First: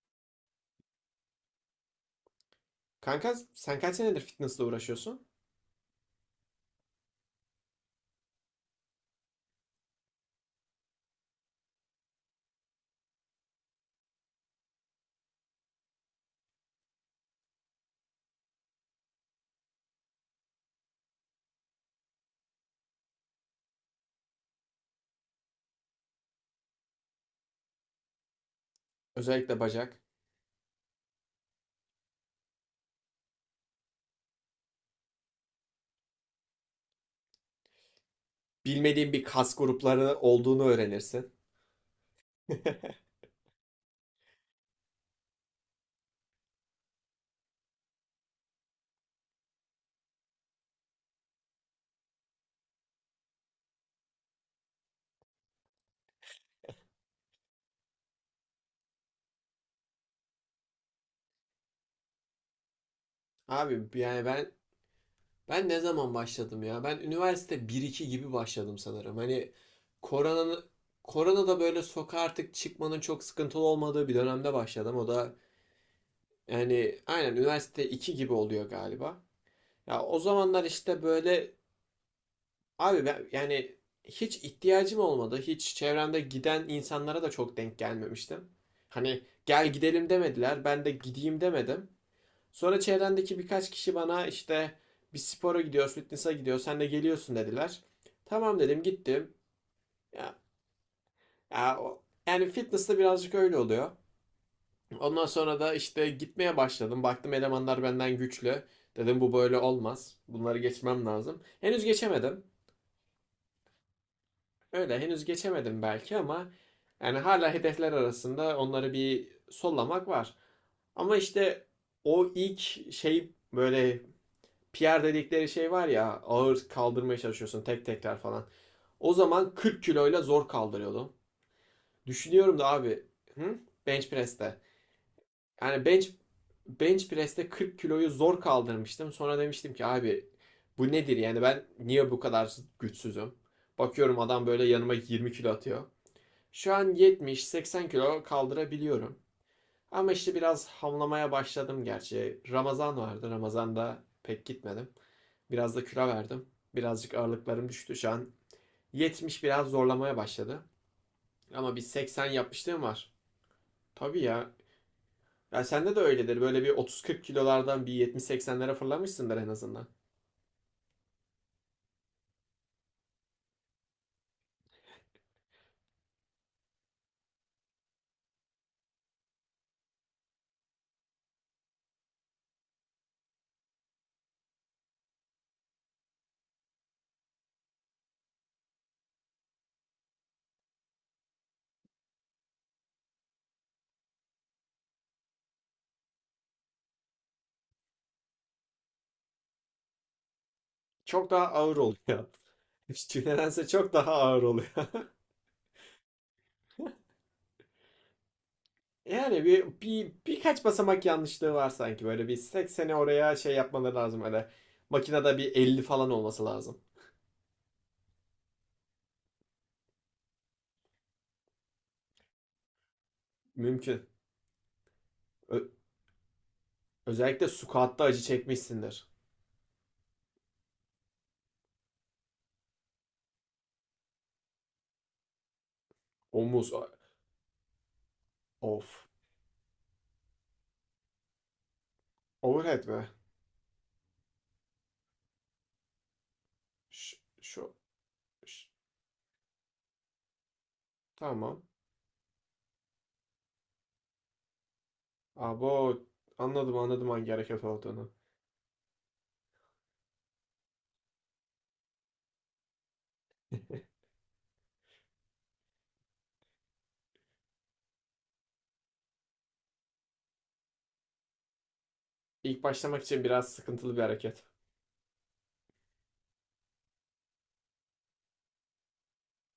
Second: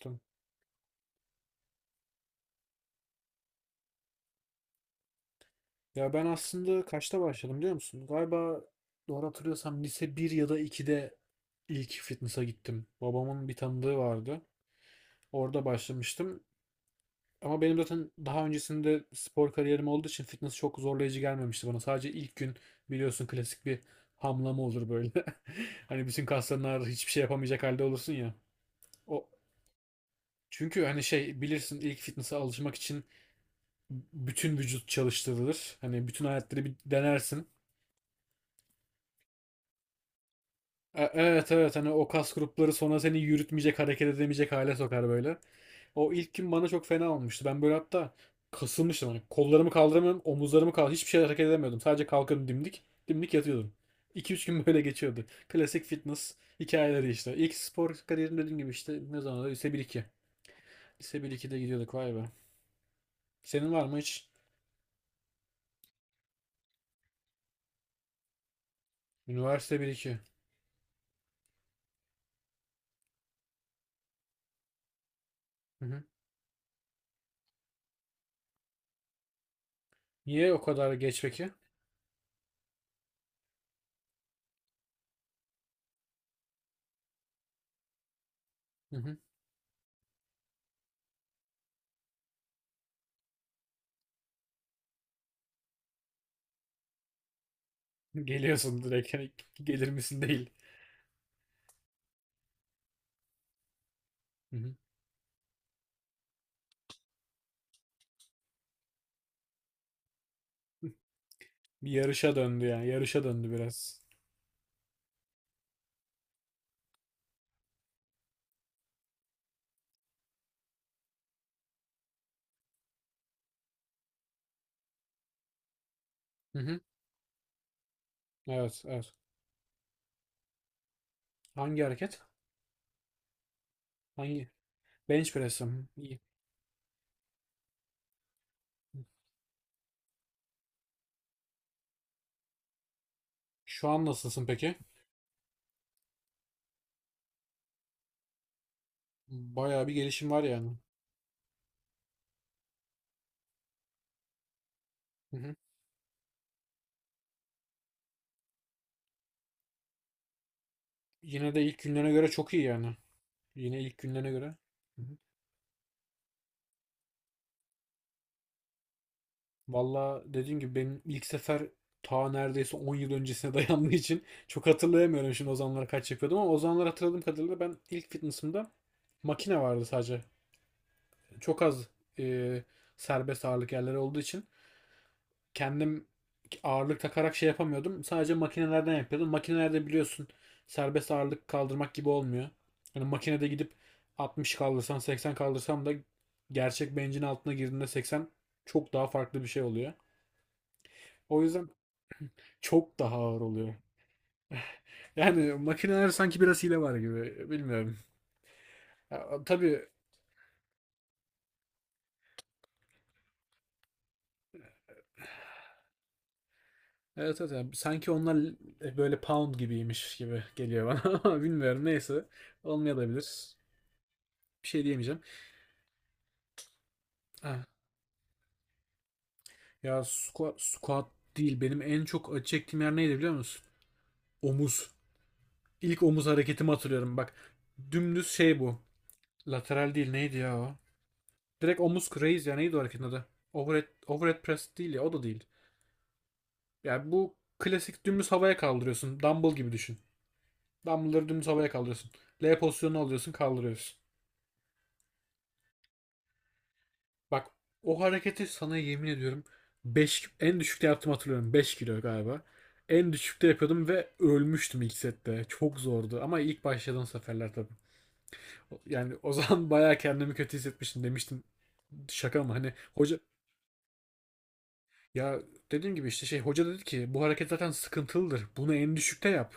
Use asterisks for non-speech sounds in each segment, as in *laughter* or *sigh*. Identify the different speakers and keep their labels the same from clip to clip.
Speaker 1: Tamam.
Speaker 2: Kanka sen kaç senedir fitnessle uğraşıyorsun?
Speaker 1: Ya ben aslında kaçta başladım biliyor musun? Galiba doğru hatırlıyorsam lise bir ya da 2'de ilk fitness'a gittim. Babamın bir tanıdığı vardı. Orada başlamıştım. Ama benim zaten daha öncesinde spor kariyerim olduğu için fitness çok zorlayıcı gelmemişti bana. Sadece ilk gün biliyorsun klasik bir hamlama olur böyle. *laughs* Hani bütün kasların ağrır, hiçbir şey yapamayacak halde olursun ya. O
Speaker 2: Özellikle bacak.
Speaker 1: çünkü hani şey bilirsin ilk fitness'a alışmak için bütün vücut çalıştırılır. Hani bütün aletleri bir denersin.
Speaker 2: Bilmediğin bir kas grupları olduğunu öğrenirsin.
Speaker 1: Evet, evet, hani o kas grupları sonra
Speaker 2: *laughs*
Speaker 1: seni yürütmeyecek, hareket edemeyecek hale sokar böyle. O ilk gün bana çok fena olmuştu. Ben böyle hatta kasılmıştım, hani kollarımı kaldıramıyorum, omuzlarımı kaldı, hiçbir şey hareket edemiyordum. Sadece kalkıyordum, dimdik dimdik yatıyordum. *laughs* 2 üç gün böyle geçiyordu. Klasik fitness hikayeleri işte. İlk spor kariyerim dediğim gibi işte ne zaman da lise 1-2. Lise 1-2'de gidiyorduk, vay be. Senin var
Speaker 2: Abi
Speaker 1: mı
Speaker 2: yani
Speaker 1: hiç?
Speaker 2: ben ben ne zaman başladım ya? Ben üniversite bir iki gibi başladım sanırım. Hani
Speaker 1: Üniversite bir iki?
Speaker 2: koronanın korona da böyle sokağa artık çıkmanın çok sıkıntılı olmadığı bir dönemde başladım. O da
Speaker 1: Hı hı.
Speaker 2: yani aynen üniversite 2 gibi oluyor galiba. Ya o
Speaker 1: Niye o
Speaker 2: zamanlar
Speaker 1: kadar
Speaker 2: işte
Speaker 1: geç peki?
Speaker 2: böyle. Ben yani hiç ihtiyacım olmadı. Hiç çevremde giden insanlara da çok denk gelmemiştim.
Speaker 1: Hı hı.
Speaker 2: Hani gel gidelim demediler. Ben de gideyim demedim. Sonra çevrendeki birkaç kişi bana işte bir spora gidiyoruz, fitness'a gidiyoruz. Sen de geliyorsun dediler.
Speaker 1: *laughs*
Speaker 2: Tamam
Speaker 1: Geliyorsun
Speaker 2: dedim
Speaker 1: direkt, hani
Speaker 2: gittim.
Speaker 1: gelir misin
Speaker 2: Ya,
Speaker 1: değil.
Speaker 2: ya, yani fitness'ta birazcık öyle oluyor.
Speaker 1: Hı hı.
Speaker 2: Ondan sonra da işte gitmeye başladım. Baktım elemanlar benden güçlü. Dedim bu böyle olmaz. Bunları geçmem lazım. Henüz
Speaker 1: Bir yarışa
Speaker 2: geçemedim.
Speaker 1: döndü yani. Yarışa döndü biraz.
Speaker 2: Öyle henüz geçemedim belki ama yani hala hedefler arasında onları bir sollamak var. Ama işte o ilk şey böyle PR dedikleri şey var ya,
Speaker 1: Hı
Speaker 2: ağır
Speaker 1: hı.
Speaker 2: kaldırmaya çalışıyorsun, tek tekrar falan.
Speaker 1: Evet,
Speaker 2: O
Speaker 1: evet.
Speaker 2: zaman 40 kiloyla zor kaldırıyordum.
Speaker 1: Hangi hareket?
Speaker 2: Düşünüyorum da abi. Hı? Bench
Speaker 1: Hangi?
Speaker 2: press'te.
Speaker 1: Bench
Speaker 2: Yani
Speaker 1: press'im.
Speaker 2: bench
Speaker 1: İyi.
Speaker 2: bench press'te 40 kiloyu zor kaldırmıştım. Sonra demiştim ki abi, bu nedir yani, ben niye bu kadar güçsüzüm?
Speaker 1: Şu an
Speaker 2: Bakıyorum
Speaker 1: nasılsın
Speaker 2: adam böyle
Speaker 1: peki?
Speaker 2: yanıma 20 kilo atıyor. Şu an 70-80 kilo kaldırabiliyorum.
Speaker 1: Bayağı bir
Speaker 2: Ama
Speaker 1: gelişim
Speaker 2: işte
Speaker 1: var
Speaker 2: biraz
Speaker 1: yani.
Speaker 2: hamlamaya başladım gerçi. Ramazan vardı. Ramazan'da pek gitmedim.
Speaker 1: Hı hı.
Speaker 2: Biraz da kilo verdim. Birazcık ağırlıklarım düştü. Şu an 70 biraz zorlamaya başladı.
Speaker 1: Yine de
Speaker 2: Ama
Speaker 1: ilk
Speaker 2: bir
Speaker 1: günlerine
Speaker 2: 80
Speaker 1: göre çok iyi
Speaker 2: yapmışlığım
Speaker 1: yani.
Speaker 2: var.
Speaker 1: Yine ilk
Speaker 2: Tabii
Speaker 1: günlerine
Speaker 2: ya.
Speaker 1: göre. Hı hı.
Speaker 2: Ya sende de öyledir. Böyle bir 30-40 kilolardan bir 70-80'lere fırlamışsındır en azından.
Speaker 1: Valla dediğim gibi benim ilk sefer ta neredeyse 10 yıl öncesine *laughs* dayandığı için çok hatırlayamıyorum şimdi o zamanlar kaç yapıyordum, ama o zamanlar hatırladığım kadarıyla ben ilk fitness'ımda makine vardı sadece. Çok az e, serbest ağırlık yerleri olduğu için kendim ağırlık takarak şey yapamıyordum. Sadece makinelerden yapıyordum. Makinelerde biliyorsun serbest ağırlık kaldırmak gibi olmuyor. Hani makinede gidip 60 kaldırsan, 80 kaldırsam da gerçek bencin altına girdiğinde 80 çok daha farklı bir şey oluyor.
Speaker 2: Çok
Speaker 1: O
Speaker 2: daha
Speaker 1: yüzden
Speaker 2: ağır oluyor.
Speaker 1: çok
Speaker 2: *laughs*
Speaker 1: daha ağır
Speaker 2: Nedense
Speaker 1: oluyor.
Speaker 2: çok daha ağır oluyor.
Speaker 1: *laughs* Yani makineler sanki biraz hile var gibi. Bilmiyorum. Ya,
Speaker 2: Yani bir,
Speaker 1: tabii,
Speaker 2: bir birkaç basamak yanlışlığı var sanki, böyle bir 80'e oraya şey yapmaları lazım öyle. Makinede bir 50 falan olması lazım.
Speaker 1: evet, evet. Yani sanki onlar böyle pound gibiymiş gibi geliyor bana, *laughs* ama bilmiyorum. Neyse. Olmayabilir.
Speaker 2: Mümkün.
Speaker 1: Bir şey diyemeyeceğim.
Speaker 2: Ö- Özellikle
Speaker 1: Ha,
Speaker 2: squat'ta acı çekmişsindir.
Speaker 1: ya squat değil. Benim en çok acı çektiğim yer neydi biliyor musun? Omuz. İlk omuz hareketimi
Speaker 2: Omuz,
Speaker 1: hatırlıyorum. Bak, dümdüz şey bu.
Speaker 2: of.
Speaker 1: Lateral değil, neydi ya o? Direkt omuz raise ya, neydi o
Speaker 2: Overhead
Speaker 1: hareketin
Speaker 2: mi?
Speaker 1: adı? Overhead press değil ya, o da değil. Yani
Speaker 2: Ş-
Speaker 1: bu
Speaker 2: şu,
Speaker 1: klasik dümdüz havaya
Speaker 2: ş-
Speaker 1: kaldırıyorsun. Dumbbell gibi düşün. Dumbbell'ları dümdüz
Speaker 2: tamam.
Speaker 1: havaya kaldırıyorsun. L pozisyonunu alıyorsun, kaldırıyorsun.
Speaker 2: Abo, anladım anladım hangi
Speaker 1: Bak,
Speaker 2: hareket
Speaker 1: o
Speaker 2: olduğunu.
Speaker 1: hareketi sana yemin ediyorum 5 en düşükte yaptım, hatırlıyorum 5 kilo galiba. En düşükte yapıyordum ve ölmüştüm ilk sette. Çok zordu ama ilk başladığım seferler tabii. Yani o zaman *laughs* bayağı kendimi kötü hissetmiştim, demiştim. Şaka mı
Speaker 2: İlk
Speaker 1: hani
Speaker 2: başlamak
Speaker 1: hoca,
Speaker 2: için biraz sıkıntılı bir hareket.
Speaker 1: ya dediğim gibi işte şey, hoca dedi ki bu hareket zaten sıkıntılıdır. Bunu en düşükte yap.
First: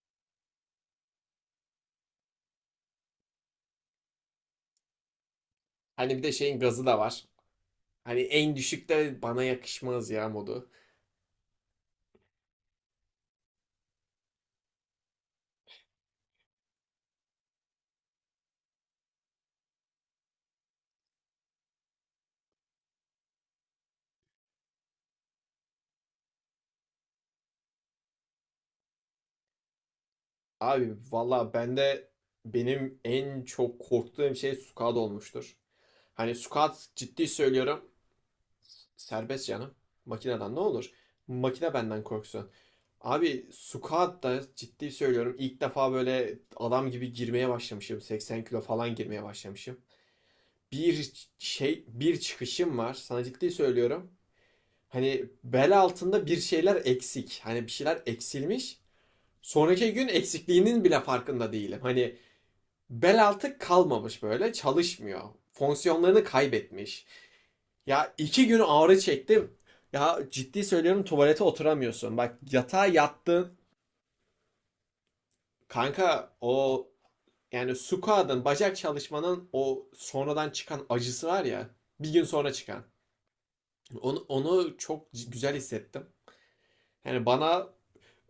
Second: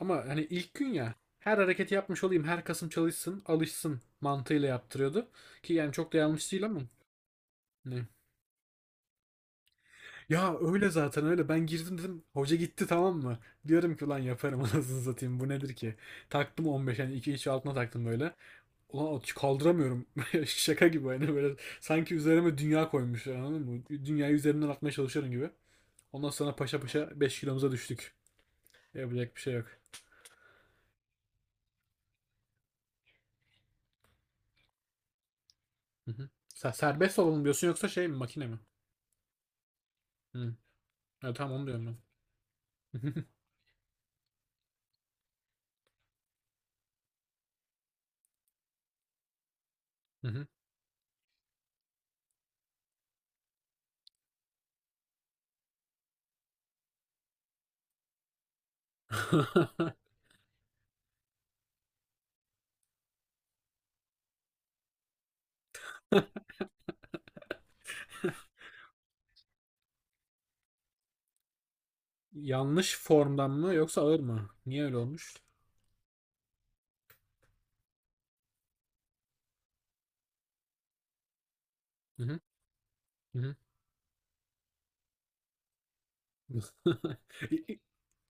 Speaker 1: Ama hani ilk gün ya, her hareketi yapmış olayım, her kasım çalışsın alışsın mantığıyla yaptırıyordu. Ki yani çok da
Speaker 2: Hani bir de
Speaker 1: yanlış
Speaker 2: şeyin
Speaker 1: değil ama.
Speaker 2: gazı da var.
Speaker 1: Ne?
Speaker 2: Hani en düşükte bana yakışmaz ya
Speaker 1: Ya
Speaker 2: modu.
Speaker 1: öyle zaten, öyle. Ben girdim, dedim. Hoca gitti, tamam mı? Diyorum ki ulan yaparım, *laughs* anasını satayım. Bu nedir ki? Taktım 15, yani 2 içi altına taktım böyle. Ulan kaldıramıyorum. *laughs* Şaka gibi, hani böyle. Sanki üzerime dünya koymuşlar, anladın mı? Dünyayı üzerimden atmaya çalışıyorum gibi. Ondan sonra paşa paşa 5 kilomuza düştük. Yapacak bir şey yok.
Speaker 2: Abi valla benim en çok korktuğum şey squat olmuştur.
Speaker 1: Hı hı.
Speaker 2: Hani
Speaker 1: Sen
Speaker 2: squat,
Speaker 1: serbest
Speaker 2: ciddi
Speaker 1: olalım diyorsun yoksa
Speaker 2: söylüyorum,
Speaker 1: şey mi, makine mi?
Speaker 2: serbest canım.
Speaker 1: Hı.
Speaker 2: Makineden ne olur?
Speaker 1: Ya tamam, onu
Speaker 2: Makine
Speaker 1: diyorum ben.
Speaker 2: benden korksun.
Speaker 1: *laughs*
Speaker 2: Abi squat da ciddi söylüyorum, İlk defa böyle adam gibi girmeye başlamışım. 80 kilo falan girmeye başlamışım.
Speaker 1: Hı hı.
Speaker 2: Bir Bir çıkışım var, sana ciddi söylüyorum. Hani bel altında bir şeyler eksik. Hani bir şeyler eksilmiş.
Speaker 1: *laughs*
Speaker 2: Sonraki gün eksikliğinin bile farkında değilim. Hani bel altı kalmamış, böyle çalışmıyor. Fonksiyonlarını kaybetmiş. Ya 2 gün ağrı çektim. Ya ciddi söylüyorum, tuvalete oturamıyorsun. Bak, yatağa
Speaker 1: Yanlış formdan
Speaker 2: yattın.
Speaker 1: mı yoksa ağır mı? Niye öyle olmuş?
Speaker 2: Kanka o, yani squat'ın bacak çalışmanın o sonradan çıkan acısı var ya. Bir
Speaker 1: Hı
Speaker 2: gün
Speaker 1: hı.
Speaker 2: sonra çıkan. Onu çok güzel hissettim. Yani bana
Speaker 1: *laughs*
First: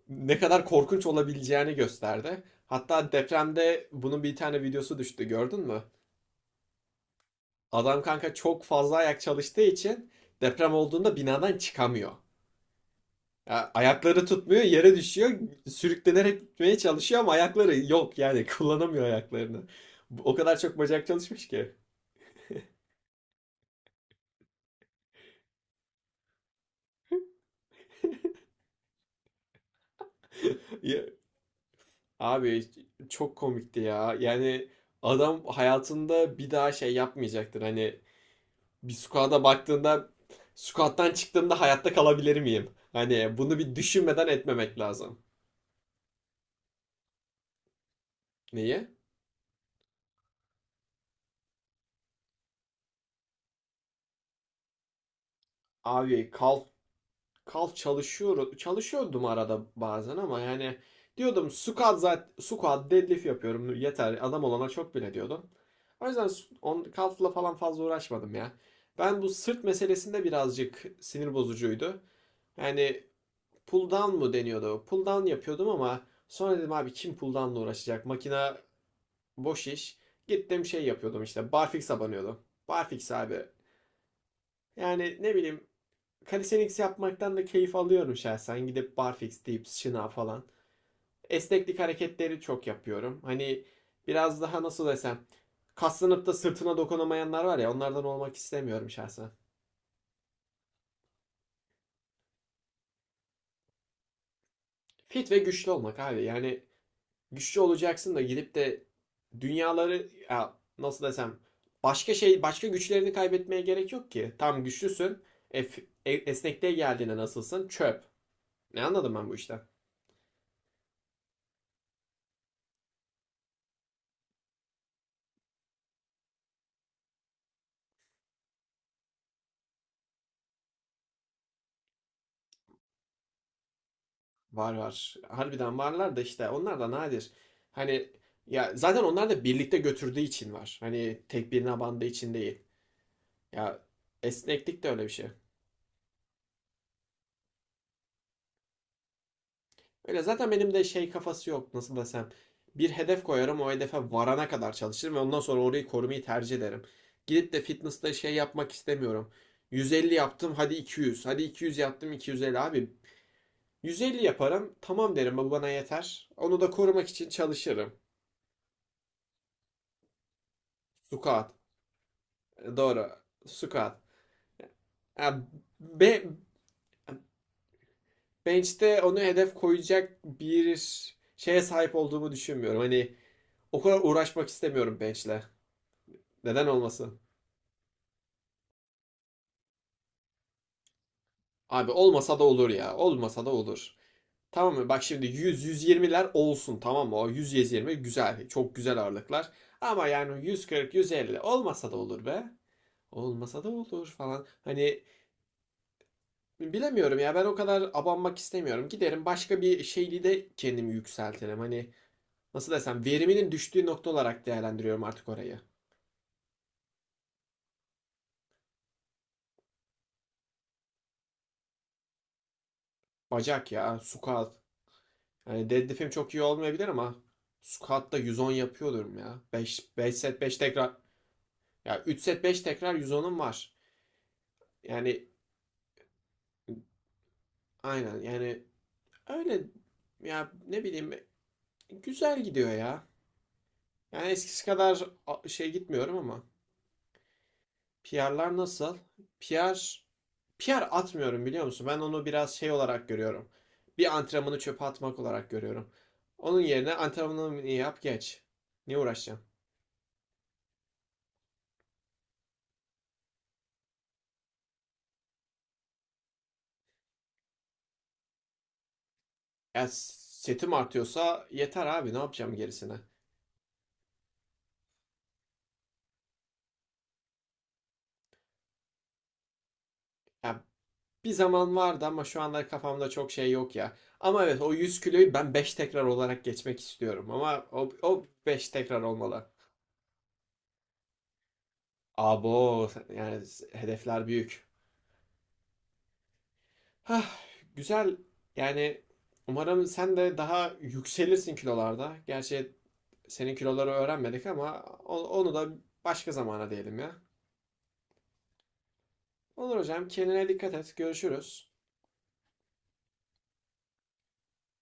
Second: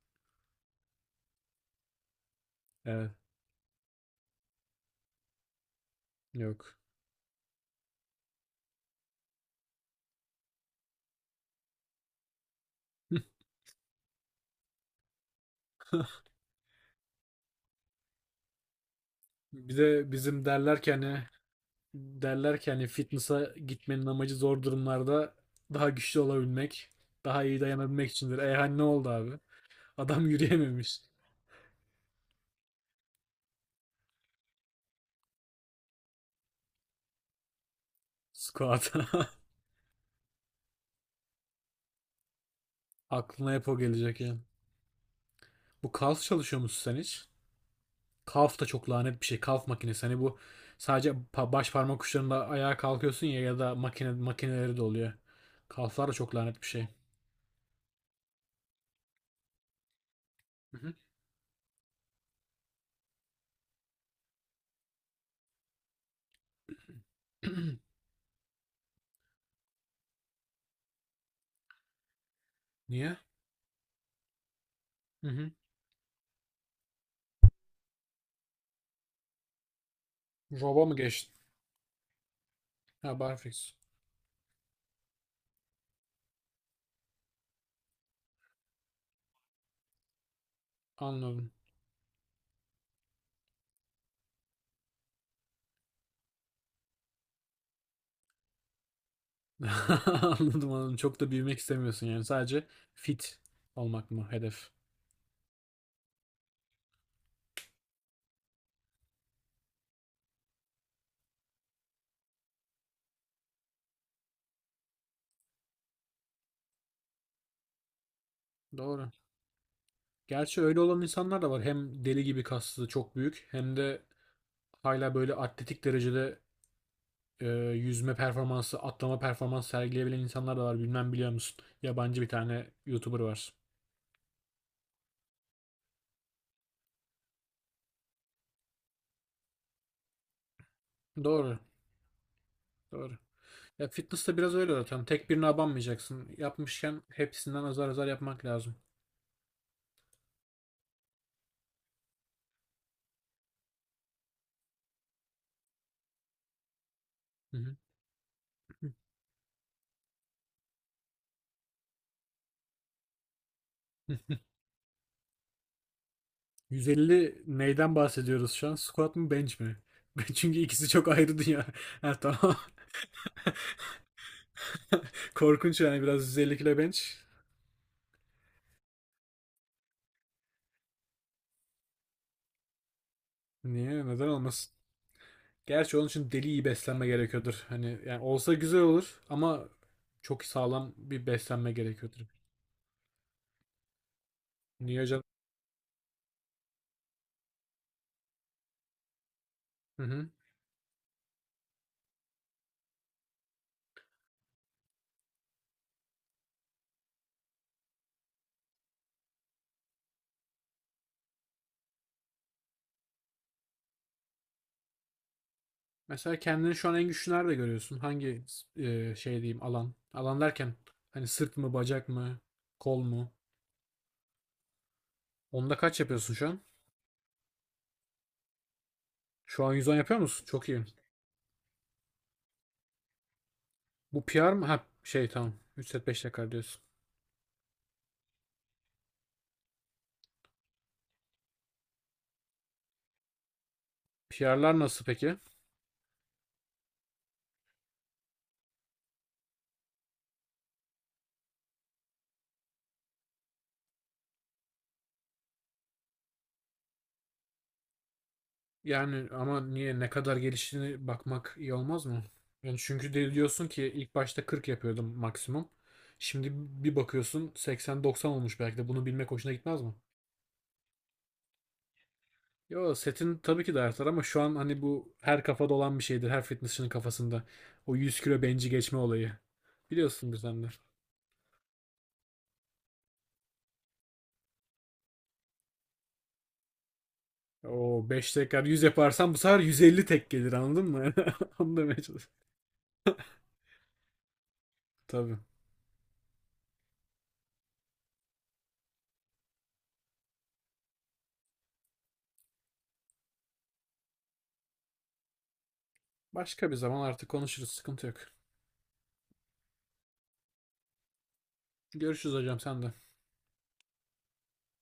Speaker 2: ne kadar korkunç olabileceğini gösterdi.
Speaker 1: Evet,
Speaker 2: Hatta depremde bunun bir tane videosu düştü, gördün mü?
Speaker 1: yok.
Speaker 2: Adam kanka çok fazla ayak çalıştığı için deprem olduğunda binadan çıkamıyor. Ya ayakları tutmuyor, yere düşüyor.
Speaker 1: *laughs*
Speaker 2: Sürüklenerek gitmeye çalışıyor ama ayakları yok yani *laughs* kullanamıyor ayaklarını.
Speaker 1: Bir de
Speaker 2: O
Speaker 1: bizim
Speaker 2: kadar çok
Speaker 1: derler ki
Speaker 2: bacak
Speaker 1: hani
Speaker 2: çalışmış ki.
Speaker 1: derler ki hani fitness'a gitmenin amacı zor durumlarda daha güçlü olabilmek, daha iyi dayanabilmek içindir. E hani ne oldu abi? Adam yürüyememiş
Speaker 2: Ya- Abi çok komikti ya. Yani adam hayatında bir daha şey yapmayacaktır. Hani bir
Speaker 1: squat'a. *laughs*
Speaker 2: squat'a baktığında, squat'tan çıktığımda hayatta kalabilir miyim, hani
Speaker 1: Aklına
Speaker 2: bunu
Speaker 1: hep
Speaker 2: bir
Speaker 1: o gelecek
Speaker 2: düşünmeden
Speaker 1: ya.
Speaker 2: etmemek lazım.
Speaker 1: Bu calf çalışıyor musun sen hiç? Calf da
Speaker 2: Neyi?
Speaker 1: çok lanet bir şey. Calf makinesi. Hani bu sadece baş parmak uçlarında ayağa kalkıyorsun ya, ya da makineleri de oluyor. Calf'lar da
Speaker 2: Abi,
Speaker 1: çok lanet bir şey.
Speaker 2: kal çalışıyorum. Çalışıyordum arada bazen ama
Speaker 1: Hı
Speaker 2: yani
Speaker 1: hı.
Speaker 2: diyordum squat, zaten squat deadlift yapıyorum, yeter adam olana çok bile diyordum. O yüzden kalfla falan fazla
Speaker 1: *clears throat*
Speaker 2: uğraşmadım ya. Ben bu sırt meselesinde birazcık sinir bozucuydu. Yani
Speaker 1: Niye?
Speaker 2: pull down mu deniyordu? Pull down
Speaker 1: Hı hı.
Speaker 2: yapıyordum ama sonra dedim abi, kim pull down'la uğraşacak? Makina, boş iş. Gittim şey
Speaker 1: Rob'a mı
Speaker 2: yapıyordum,
Speaker 1: geçtin?
Speaker 2: işte barfix'e banıyordum. Barfix
Speaker 1: Ha,
Speaker 2: abi.
Speaker 1: barfix.
Speaker 2: Yani ne bileyim, calisthenics yapmaktan da keyif alıyorum şahsen. Gidip barfix deyip şınav falan.
Speaker 1: Anladım.
Speaker 2: Esneklik hareketleri çok yapıyorum. Hani biraz daha nasıl desem, kaslanıp da sırtına dokunamayanlar var ya, onlardan olmak istemiyorum şahsen.
Speaker 1: *laughs* Anladım, anladım. Çok da büyümek istemiyorsun yani. Sadece fit olmak mı hedef?
Speaker 2: Fit ve güçlü olmak abi. Yani güçlü olacaksın da gidip de dünyaları, ya nasıl desem, başka güçlerini kaybetmeye gerek yok ki. Tam güçlüsün. Esnekliğe geldiğinde nasılsın? Çöp. Ne
Speaker 1: Doğru.
Speaker 2: anladım ben bu işten?
Speaker 1: Gerçi öyle olan insanlar da var. Hem deli gibi kaslı, çok büyük, hem de hala böyle atletik derecede e, yüzme performansı, atlama performansı sergileyebilen insanlar da var. Bilmem, biliyor musun? Yabancı bir tane YouTuber var.
Speaker 2: Var var. Harbiden varlar da işte, onlar da nadir. Hani ya zaten onlar da birlikte götürdüğü için var. Hani tek
Speaker 1: Doğru.
Speaker 2: birine bandığı için değil.
Speaker 1: Doğru.
Speaker 2: Ya
Speaker 1: Ya fitness de biraz öyle
Speaker 2: esneklik de
Speaker 1: zaten.
Speaker 2: öyle bir şey.
Speaker 1: Tek birine abanmayacaksın. Yapmışken hepsinden azar azar yapmak lazım.
Speaker 2: Öyle zaten benim de şey kafası yok, nasıl desem. Bir hedef koyarım, o hedefe varana kadar çalışırım ve ondan sonra orayı korumayı tercih ederim. Gidip
Speaker 1: Hı
Speaker 2: de
Speaker 1: hı.
Speaker 2: fitness'ta şey yapmak istemiyorum. 150 yaptım, hadi 200. Hadi 200 yaptım, 250 abi. 150 yaparım, tamam derim, bu bana yeter. Onu da korumak için
Speaker 1: 150
Speaker 2: çalışırım.
Speaker 1: neyden bahsediyoruz şu an? Squat mı bench mi? *laughs* Çünkü ikisi çok ayrı
Speaker 2: Squat.
Speaker 1: dünya. *laughs* Ha, tamam.
Speaker 2: Doğru. Squat. Ha,
Speaker 1: *laughs* Korkunç yani,
Speaker 2: be,
Speaker 1: biraz 150 kilo bench.
Speaker 2: Bench'te onu hedef koyacak bir şeye sahip olduğumu düşünmüyorum. Hani o kadar
Speaker 1: Niye? Neden
Speaker 2: uğraşmak
Speaker 1: olmasın?
Speaker 2: istemiyorum bench'le.
Speaker 1: Gerçi onun için deli iyi
Speaker 2: Neden
Speaker 1: beslenme
Speaker 2: olmasın?
Speaker 1: gerekiyordur. Hani yani olsa güzel olur ama çok sağlam bir beslenme
Speaker 2: Abi
Speaker 1: gerekiyordur.
Speaker 2: olmasa da olur ya. Olmasa da olur. Tamam mı?
Speaker 1: Niye
Speaker 2: Bak,
Speaker 1: hocam?
Speaker 2: şimdi 100-120'ler olsun tamam mı? O 100-120 güzel. Çok güzel ağırlıklar.
Speaker 1: Hı
Speaker 2: Ama
Speaker 1: hı.
Speaker 2: yani 140-150 olmasa da olur be. Olmasa da olur falan. Hani bilemiyorum ya, ben o kadar abanmak istemiyorum. Giderim başka bir şeyli de kendimi yükseltirim. Hani nasıl desem, veriminin düştüğü nokta olarak değerlendiriyorum artık orayı.
Speaker 1: Mesela kendini şu an en güçlü nerede görüyorsun? Hangi şey diyeyim, alan? Alan derken hani sırt mı, bacak mı, kol mu?
Speaker 2: Bacak ya, squat. Hani
Speaker 1: Onda kaç
Speaker 2: deadlift'im
Speaker 1: yapıyorsun
Speaker 2: çok iyi
Speaker 1: şu an?
Speaker 2: olmayabilir ama squat'ta 110 yapıyordum ya.
Speaker 1: Şu an
Speaker 2: beş
Speaker 1: 110
Speaker 2: beş
Speaker 1: yapıyor
Speaker 2: set
Speaker 1: musun?
Speaker 2: 5
Speaker 1: Çok iyi.
Speaker 2: tekrar. Ya 3 set 5 tekrar 110'um var.
Speaker 1: Bu PR mı? Ha
Speaker 2: Yani
Speaker 1: şey, tamam. 3 set 5 dakika diyorsun.
Speaker 2: aynen yani, öyle ya ne bileyim, güzel gidiyor ya. Yani eskisi
Speaker 1: PR'lar
Speaker 2: kadar
Speaker 1: nasıl peki?
Speaker 2: şey gitmiyorum ama. PR'lar nasıl? PR PR atmıyorum biliyor musun? Ben onu biraz şey olarak görüyorum. Bir antrenmanı çöpe atmak olarak görüyorum. Onun yerine antrenmanını yap geç. Niye
Speaker 1: Yani
Speaker 2: uğraşacağım?
Speaker 1: ama niye ne kadar geliştiğini bakmak iyi olmaz mı? Yani çünkü de diyorsun ki ilk başta 40 yapıyordum maksimum. Şimdi bir bakıyorsun 80-90 olmuş, belki de bunu bilmek hoşuna gitmez
Speaker 2: Ya
Speaker 1: mi?
Speaker 2: setim artıyorsa yeter abi, ne yapacağım
Speaker 1: Yo,
Speaker 2: gerisine?
Speaker 1: setin tabii ki de artar ama şu an hani bu her kafada olan bir şeydir. Her fitnessçinin kafasında. O 100 kilo benci geçme olayı. Biliyorsun sen
Speaker 2: Ya
Speaker 1: de.
Speaker 2: bir zaman vardı ama şu anlar kafamda çok şey yok ya. Ama evet, o 100 kiloyu ben 5 tekrar olarak geçmek istiyorum. Ama
Speaker 1: O
Speaker 2: o
Speaker 1: 5 tekrar
Speaker 2: 5
Speaker 1: 100
Speaker 2: tekrar
Speaker 1: yaparsan bu
Speaker 2: olmalı.
Speaker 1: sefer 150 tek gelir, anladın mı? *laughs* Onu demeye çalışıyorum.
Speaker 2: Abo yani, hedefler büyük.
Speaker 1: Tabii.
Speaker 2: Hah, güzel. Yani umarım sen de daha yükselirsin kilolarda. Gerçi senin kiloları öğrenmedik ama onu da başka zamana
Speaker 1: Başka bir
Speaker 2: diyelim
Speaker 1: zaman
Speaker 2: ya.
Speaker 1: artık konuşuruz. Sıkıntı yok.
Speaker 2: Olur hocam, kendine dikkat et. Görüşürüz.
Speaker 1: Görüşürüz hocam, sen de.